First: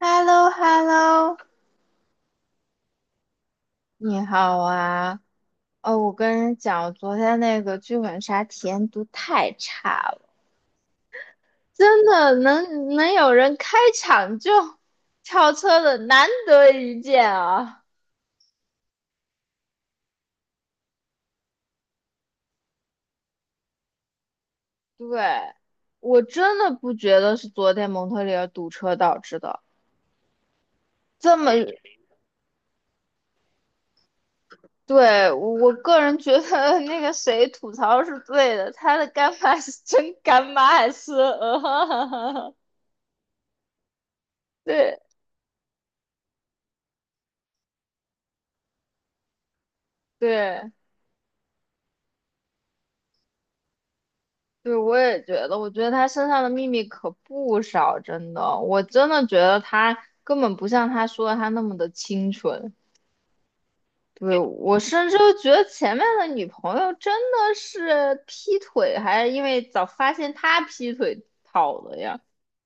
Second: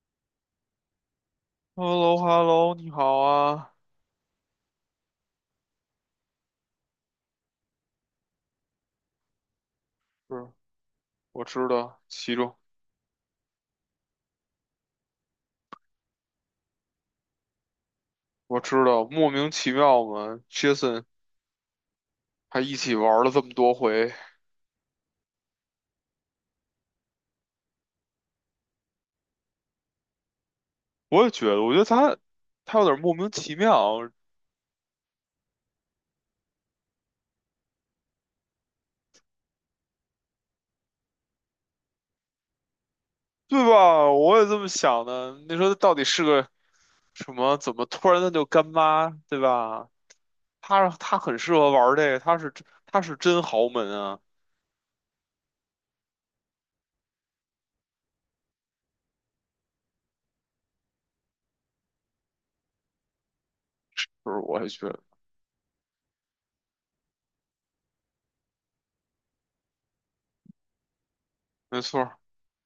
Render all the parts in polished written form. h e l l o h e l l o hello hello 你好啊。你好啊！哦，我跟你讲，我昨天那个剧本杀体验度太差了，是，我知道，真的其中能有人开场就跳车的，难得一见啊！我知道，莫名其妙嘛。Jason 还一起玩了这么多回。对，我真的不觉得是昨天蒙特利尔堵车导致的，我也这觉么，得，我觉得他有点莫名其妙，对，我个人觉得那个谁吐槽是对的，他的干妈是真干妈还是，对吧？我也这么想对的。你说他到底是个什么？怎么突然他就干妈，对吧？对。他很适合玩这个，他是真豪门啊。对，我也觉得，我觉得他身上的秘密可不少，真的，我真的觉得他根本不像他说的他那么的清纯。就对，是我也我觉得，甚至都觉得前面的女朋友真的是劈腿，还是因为早发现他劈腿跑没了错儿，呀？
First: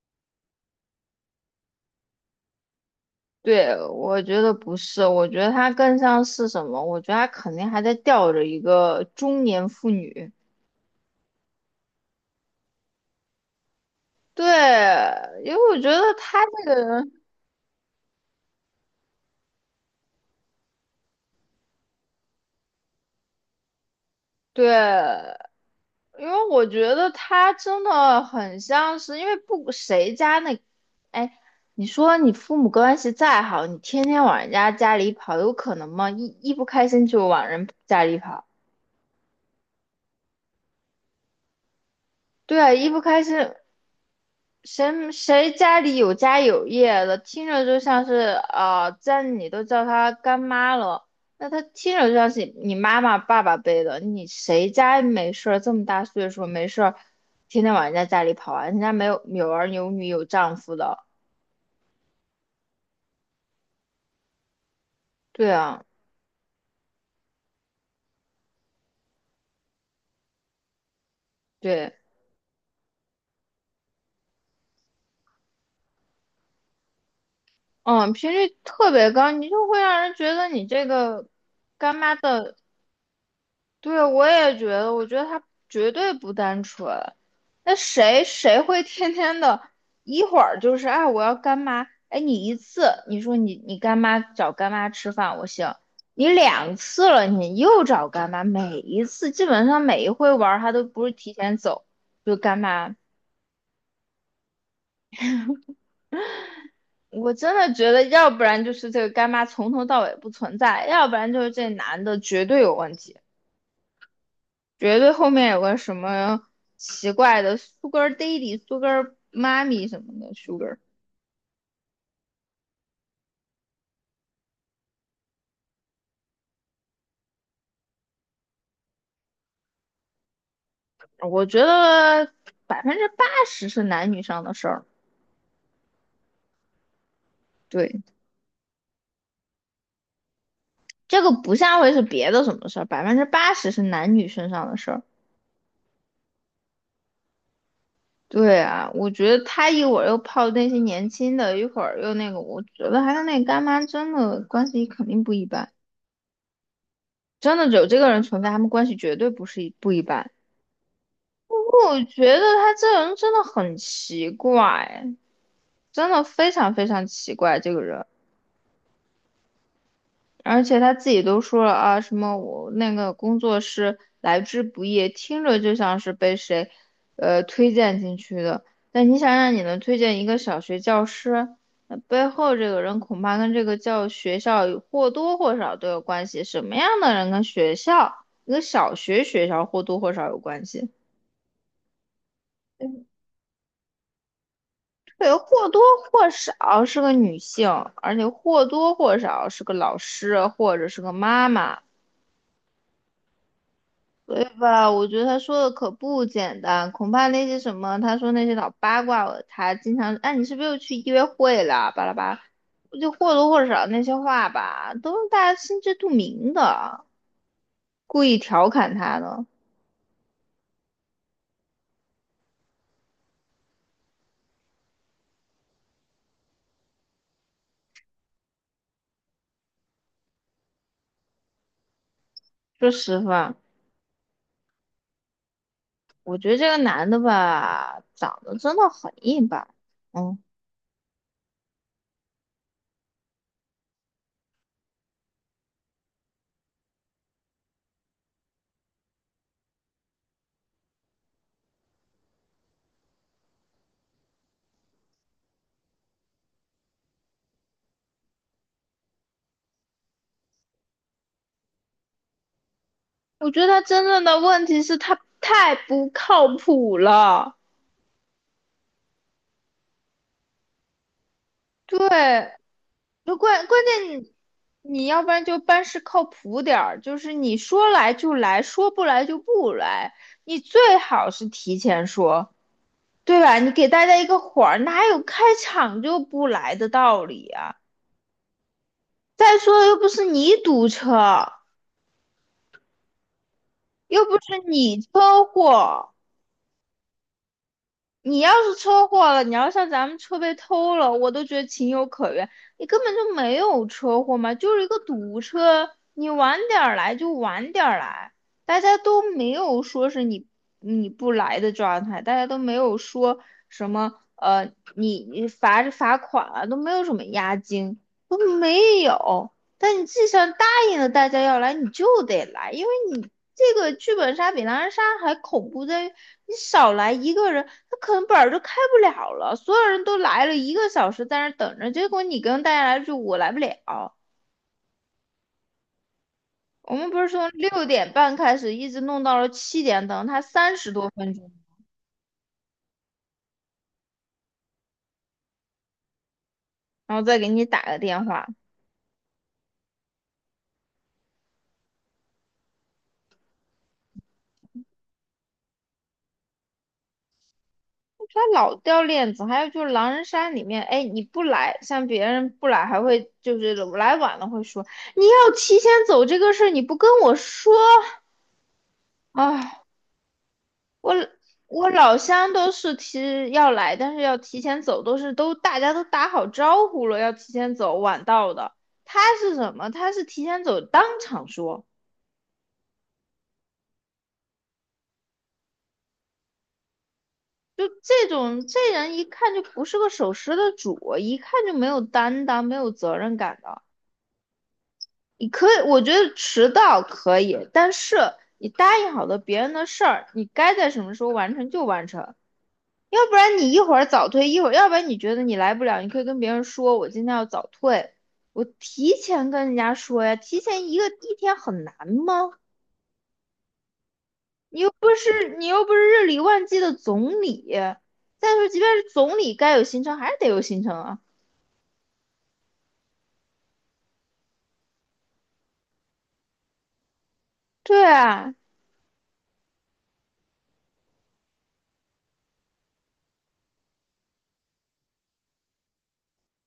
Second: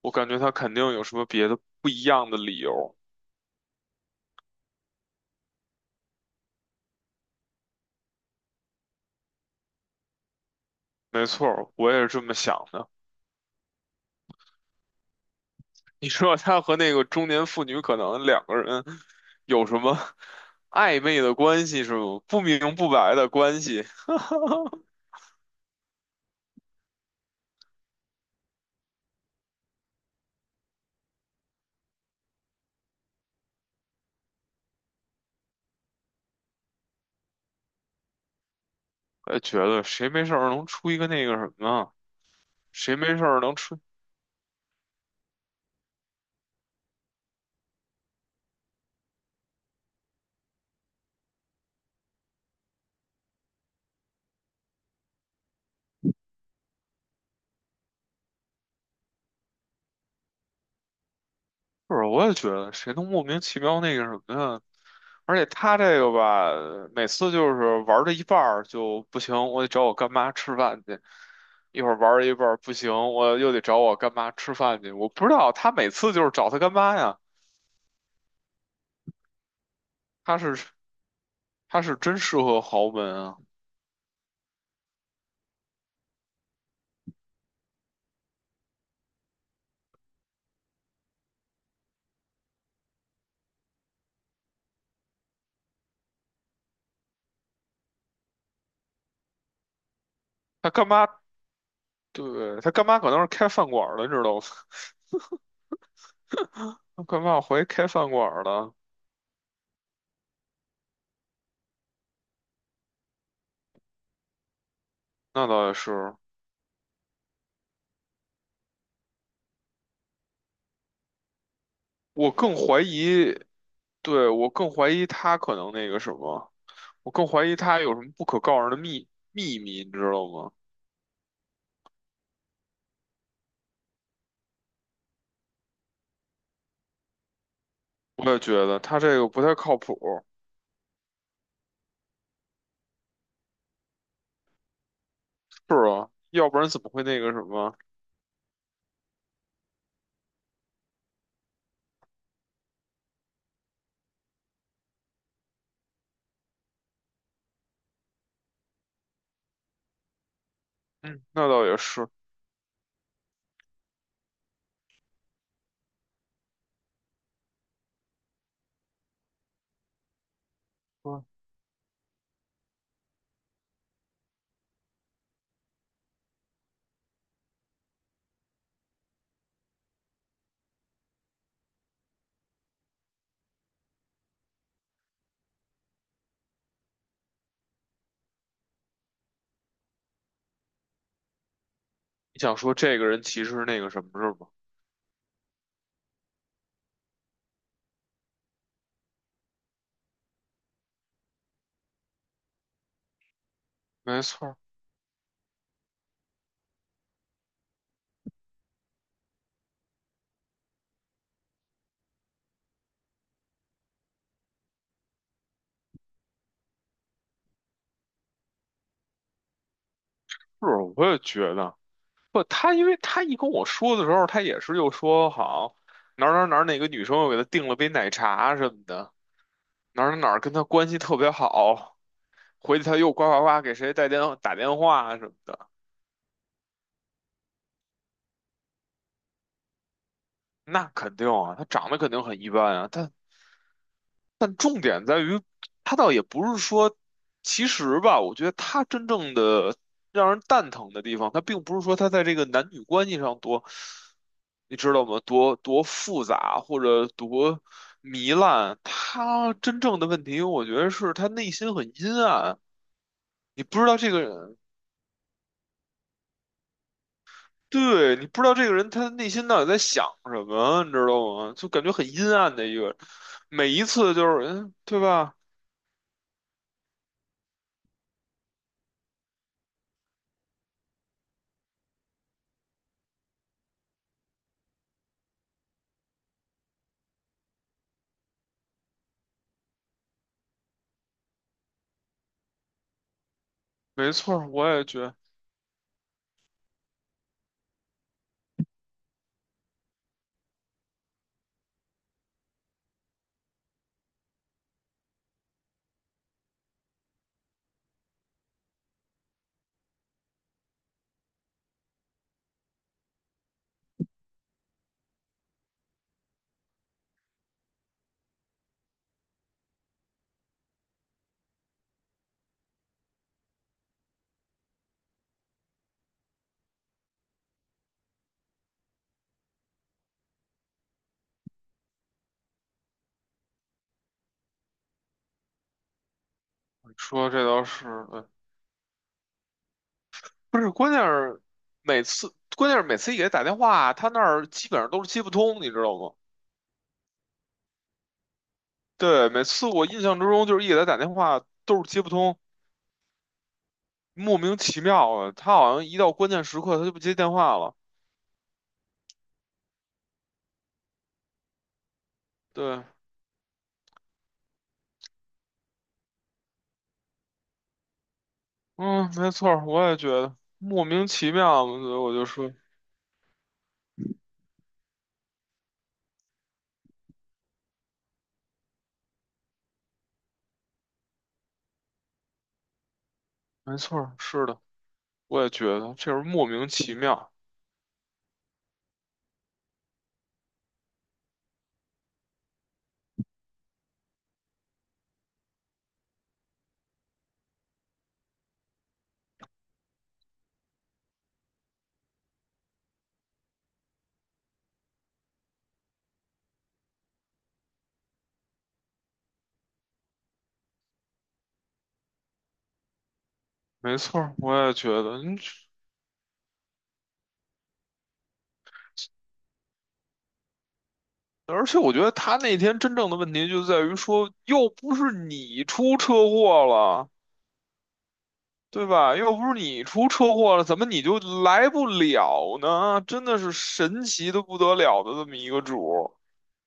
我感觉他肯定有什么别的不一样的理由。对，我觉得不是，我觉得他更像是什么？我觉得他肯定还在吊着一个中年妇女。没错儿，我也是这么想的。对，因为我觉你得说他这他个和那个人，中年妇女可能两个人有什么 暧昧的关系是吗？不明不白的关系。对，因为我觉得他真的很像是，因为不谁家那，哎，你说你父母关系再好，你天天往人家家里跑，有可能吗？一不开心就往人家里跑，我也觉得谁没事儿能出一个那个什么啊，对啊，一谁不没开事心，儿能出，谁家里有家有业的，听着就像是啊，家里你都叫她干妈了，那她听着就像是你妈妈爸爸辈的。你谁家没事儿这么大岁数没事儿，天天往人家家里跑啊？人家没有有儿有女有丈夫的，不是？我也觉得谁能莫名其妙那个什么呀？而且对他啊，这个吧，每次就是玩到一半儿就不行，我得找我干妈吃饭去。一会对，儿玩到一半儿不行，我又得找我干妈吃饭去。我不知道他每次就是找他干妈呀，嗯，频率特别高，你就会让人觉他得是。你这个他干是妈真适的。合豪门啊。对，我也觉得，我觉得他绝对不单纯。那谁会天天的，一会儿就是哎，我要干妈，哎，你一次，你说你干妈找干妈吃饭，我行，你两次了，你又找干妈，每一次基本上每一回玩儿，他他都干不妈，是提前走，就干对，他干妈。妈可能是开饭馆儿的，你知道吗？他干我妈真怀疑的开觉得，饭馆要不儿然就的，是这个干妈从头到尾不存在，要不然就是这男的绝对有问题。绝对后那面有倒也个什是。么奇怪的 Sugar Daddy、Sugar mommy 什么的 Sugar，我更怀疑，对，我更怀疑他可能那个什么，我更怀疑他有什么不可告人的秘密，你知道吗？我觉得百分之八十是男女上的事儿。对，我也觉得他这个不太靠谱。这个不像会是别的什么事儿，百分之八十是男女身上的事儿。是啊，要不然怎么会那个什么？对啊，我觉得他一会儿又泡那些年轻的，一会儿又那个，我觉得还有那个干妈真的关系肯定不一般，真的有这个人存在，他们关系绝对不是不一般。嗯，那倒也我是。觉得他这人真的很奇怪，真的非常非常奇怪这个人，而且他自己嗯，都说了啊，什么我那个工作是来之不易，听着就像是被谁，推荐进去的。但你想让你能推荐一个小学教师，那背后这个人恐怕跟这个教学校有或多或少都有关系。什么样的人跟学校，一个小学学校或多或少有关系？你想说这个人其实是那个什么是吧？对，或多或少是个女性，而且或多或少是个老师或者是个妈妈，没对错儿，吧？我觉得他说的可不简单，恐怕那些什么，他说那些老八卦，他经常，哎，你是不是又去约会了？巴拉巴拉就或多或少那些话吧，都是大家心知肚明的，故意调侃他的。是，我也觉得。不，他因为他一跟我说的时候，他也是又说好哪儿哪儿哪儿哪个女生又给他订了杯奶茶什么的，哪儿哪儿哪儿跟他关系特别好，回去说他又实呱呱话，呱给谁带电打电话什么的，我觉得这个男的吧，长得真的很一般，嗯。那肯定啊，他长得肯定很一般啊，他但重点在于，他倒也不是说，其实吧，我觉得他真正的让人蛋疼的地方，他并不是说他在这个男女关系上多，你知道吗？多复杂或者多糜烂，他真正的问题，我觉得是他内心很阴暗，我觉你得不他知道真这个正的人，问题是他太不靠谱了。对，你不知道这个人他内心到底在想什么，你知道吗？就感觉很阴对，暗的一个人就关每关一次键就你是，对你要不吧？然就办事靠谱点儿，就是你说来就来，说不来就不来，你最好是提前说，对吧？你给大家一个缓儿，哪有开场就不来的道理啊？再说又不是你堵车，没又不错儿，是我也觉你得。车祸。你要是车祸了，你要像咱们车被偷了，我都觉得情有可原。你根本就没有车祸嘛，就是一个堵车，你晚点儿来就晚点儿来，大家都没有说是你不来的状态，大家都没有说什么你罚是罚款啊，都没有什么押金，都没有。但你既然答应了大家要来，你就得来，因为你这个剧本杀比狼人杀还恐怖在于，你少来一个人，他可能本儿就开不了了。所有人都来了一个小时在那儿等着，结果你跟大家来说我来不了。我们不是说这从倒六是，点对，半开始，一直弄到了七点，等他不是，三十关键多分是钟，每次，关键是每次一给他打电话，他那儿基本上都是接不通，你知道吗？然后再给你打个电话。对，每次我印象之中就是一给他打电话都是接不通，莫名其妙的，他好像一到关键时刻他就不接电话了。他老掉链子，还有就是狼人杀里面，哎，你不来，像别人不对，来，还会就是来晚了会说你要提前走这个事儿，你不跟我说嗯，没错儿，啊。我也觉得莫名我其妙，所我以我老就说，乡都是提要来，但是要提前走，都是都大家都打好招呼了，要提前走，晚到的。他是什么？他是提前走，当场说，没错儿，是的，我也觉得这是莫名其妙，就这种这人一看就不是个守时的主，一看就没有担当、没有责任感的。你可以，我觉得迟到可以，但是你答应好的别人的事儿，你该在什么时候完成就完成。要不然你一会儿早退，一会儿，要不然你觉得你来不了，你可以跟别人说，我今天要早退，我提前跟人家说呀，提前一天很难吗？没错儿，我也你觉又不得，嗯。是你又不是日理万机的总理，再说即便是总理，该有行程还是得有行程啊。而且我觉得他那天真正的问题就在于说，又不是你出车祸了，对啊，对吧？又不是你出车祸了，怎么你就来不了呢？真的是神奇的不得了的这么一个主儿，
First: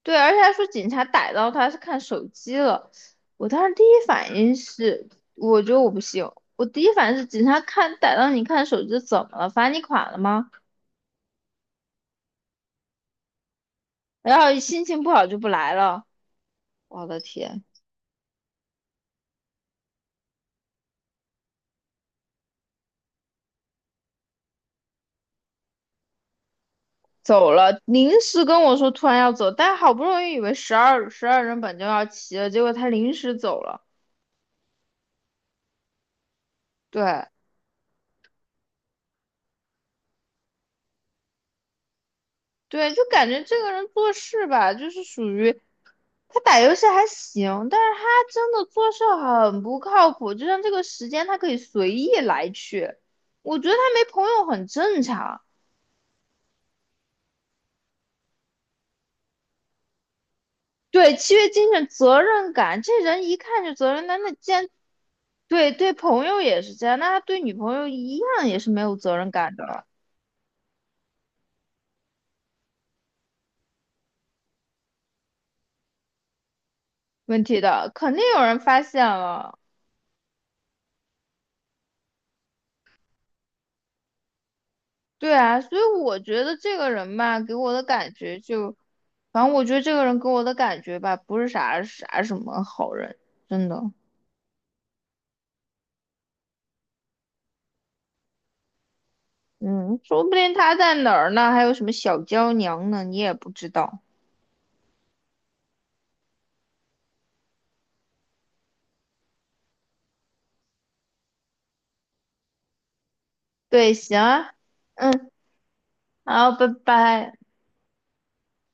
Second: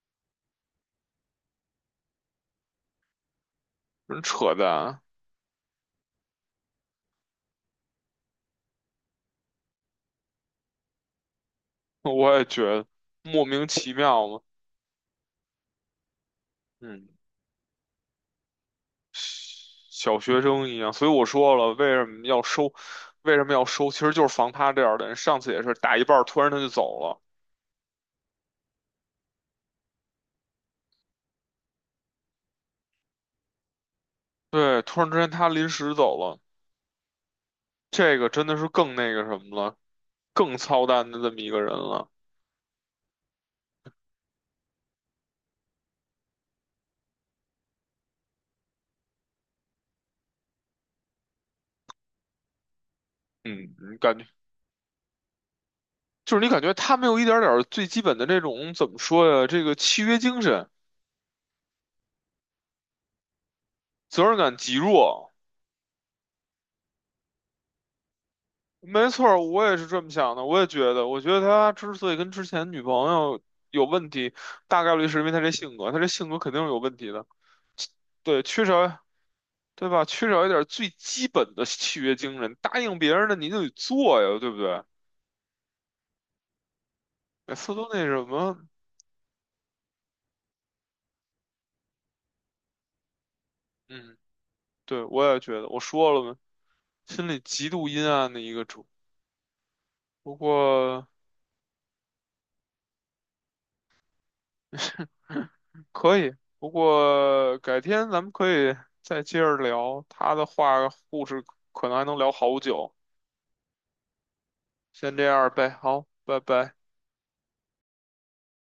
对，而且还说警察逮到他是看手机了，我当时第一真反应扯淡！是，我觉得我不行，我第一反应是警察看逮到你看手机怎么了，罚你款了吗？我也觉得莫名其妙然嘛，后心情不好就不来了。我嗯，的天，小学生一样。所以我说了，为什么要收？为什么要收？其实就是防他这样的人。上次也是打一半儿突然他就走了，走了，临时跟我说突然要走，但好不容易以为十二人本就要齐了，结果他临时走了。对，突然之间他临时走了。对这个真的是更那个什么了，更操蛋的这么一个人了。对，就感觉这个人做事吧，就是属于他打游戏还行，但是他真的做事很不靠谱，就像这个时间他可以随意来去，我觉得嗯，他你没感朋觉友很正常。就是你感觉他没有一点点儿最基本的这种怎么说呀？这个契约精神、对，契约精神、责任感，这人一看就责任那责那任既感然极弱。对，对朋友也是这样，那他对女朋友一样也是没有没责错任儿，感我也的。是这么想的。我也觉得，我觉得他之所以跟之前女朋友有问题，大概率是因为他这性格，他这性格肯定是有问题的。问题的，肯定有对，人缺发少，现了。对吧？缺少一点最基本的契约精神，答应别人的你就得做呀，对不对？对啊，所以我觉得这个人吧，给每我次的都那感什觉么，就，反正我觉得这个人给我的感觉吧，不是什么好人，真的。嗯。对，我也觉得，我说了嘛，心里极度阴暗的一个主。嗯，说不不定他在过哪儿呢，还有什么小娇娘呢，你也不知道。可以，不过改天咱们可以再接着聊他的话，故事可能还能聊好久。对，行啊，先这样呗，好，拜好，拜拜。拜。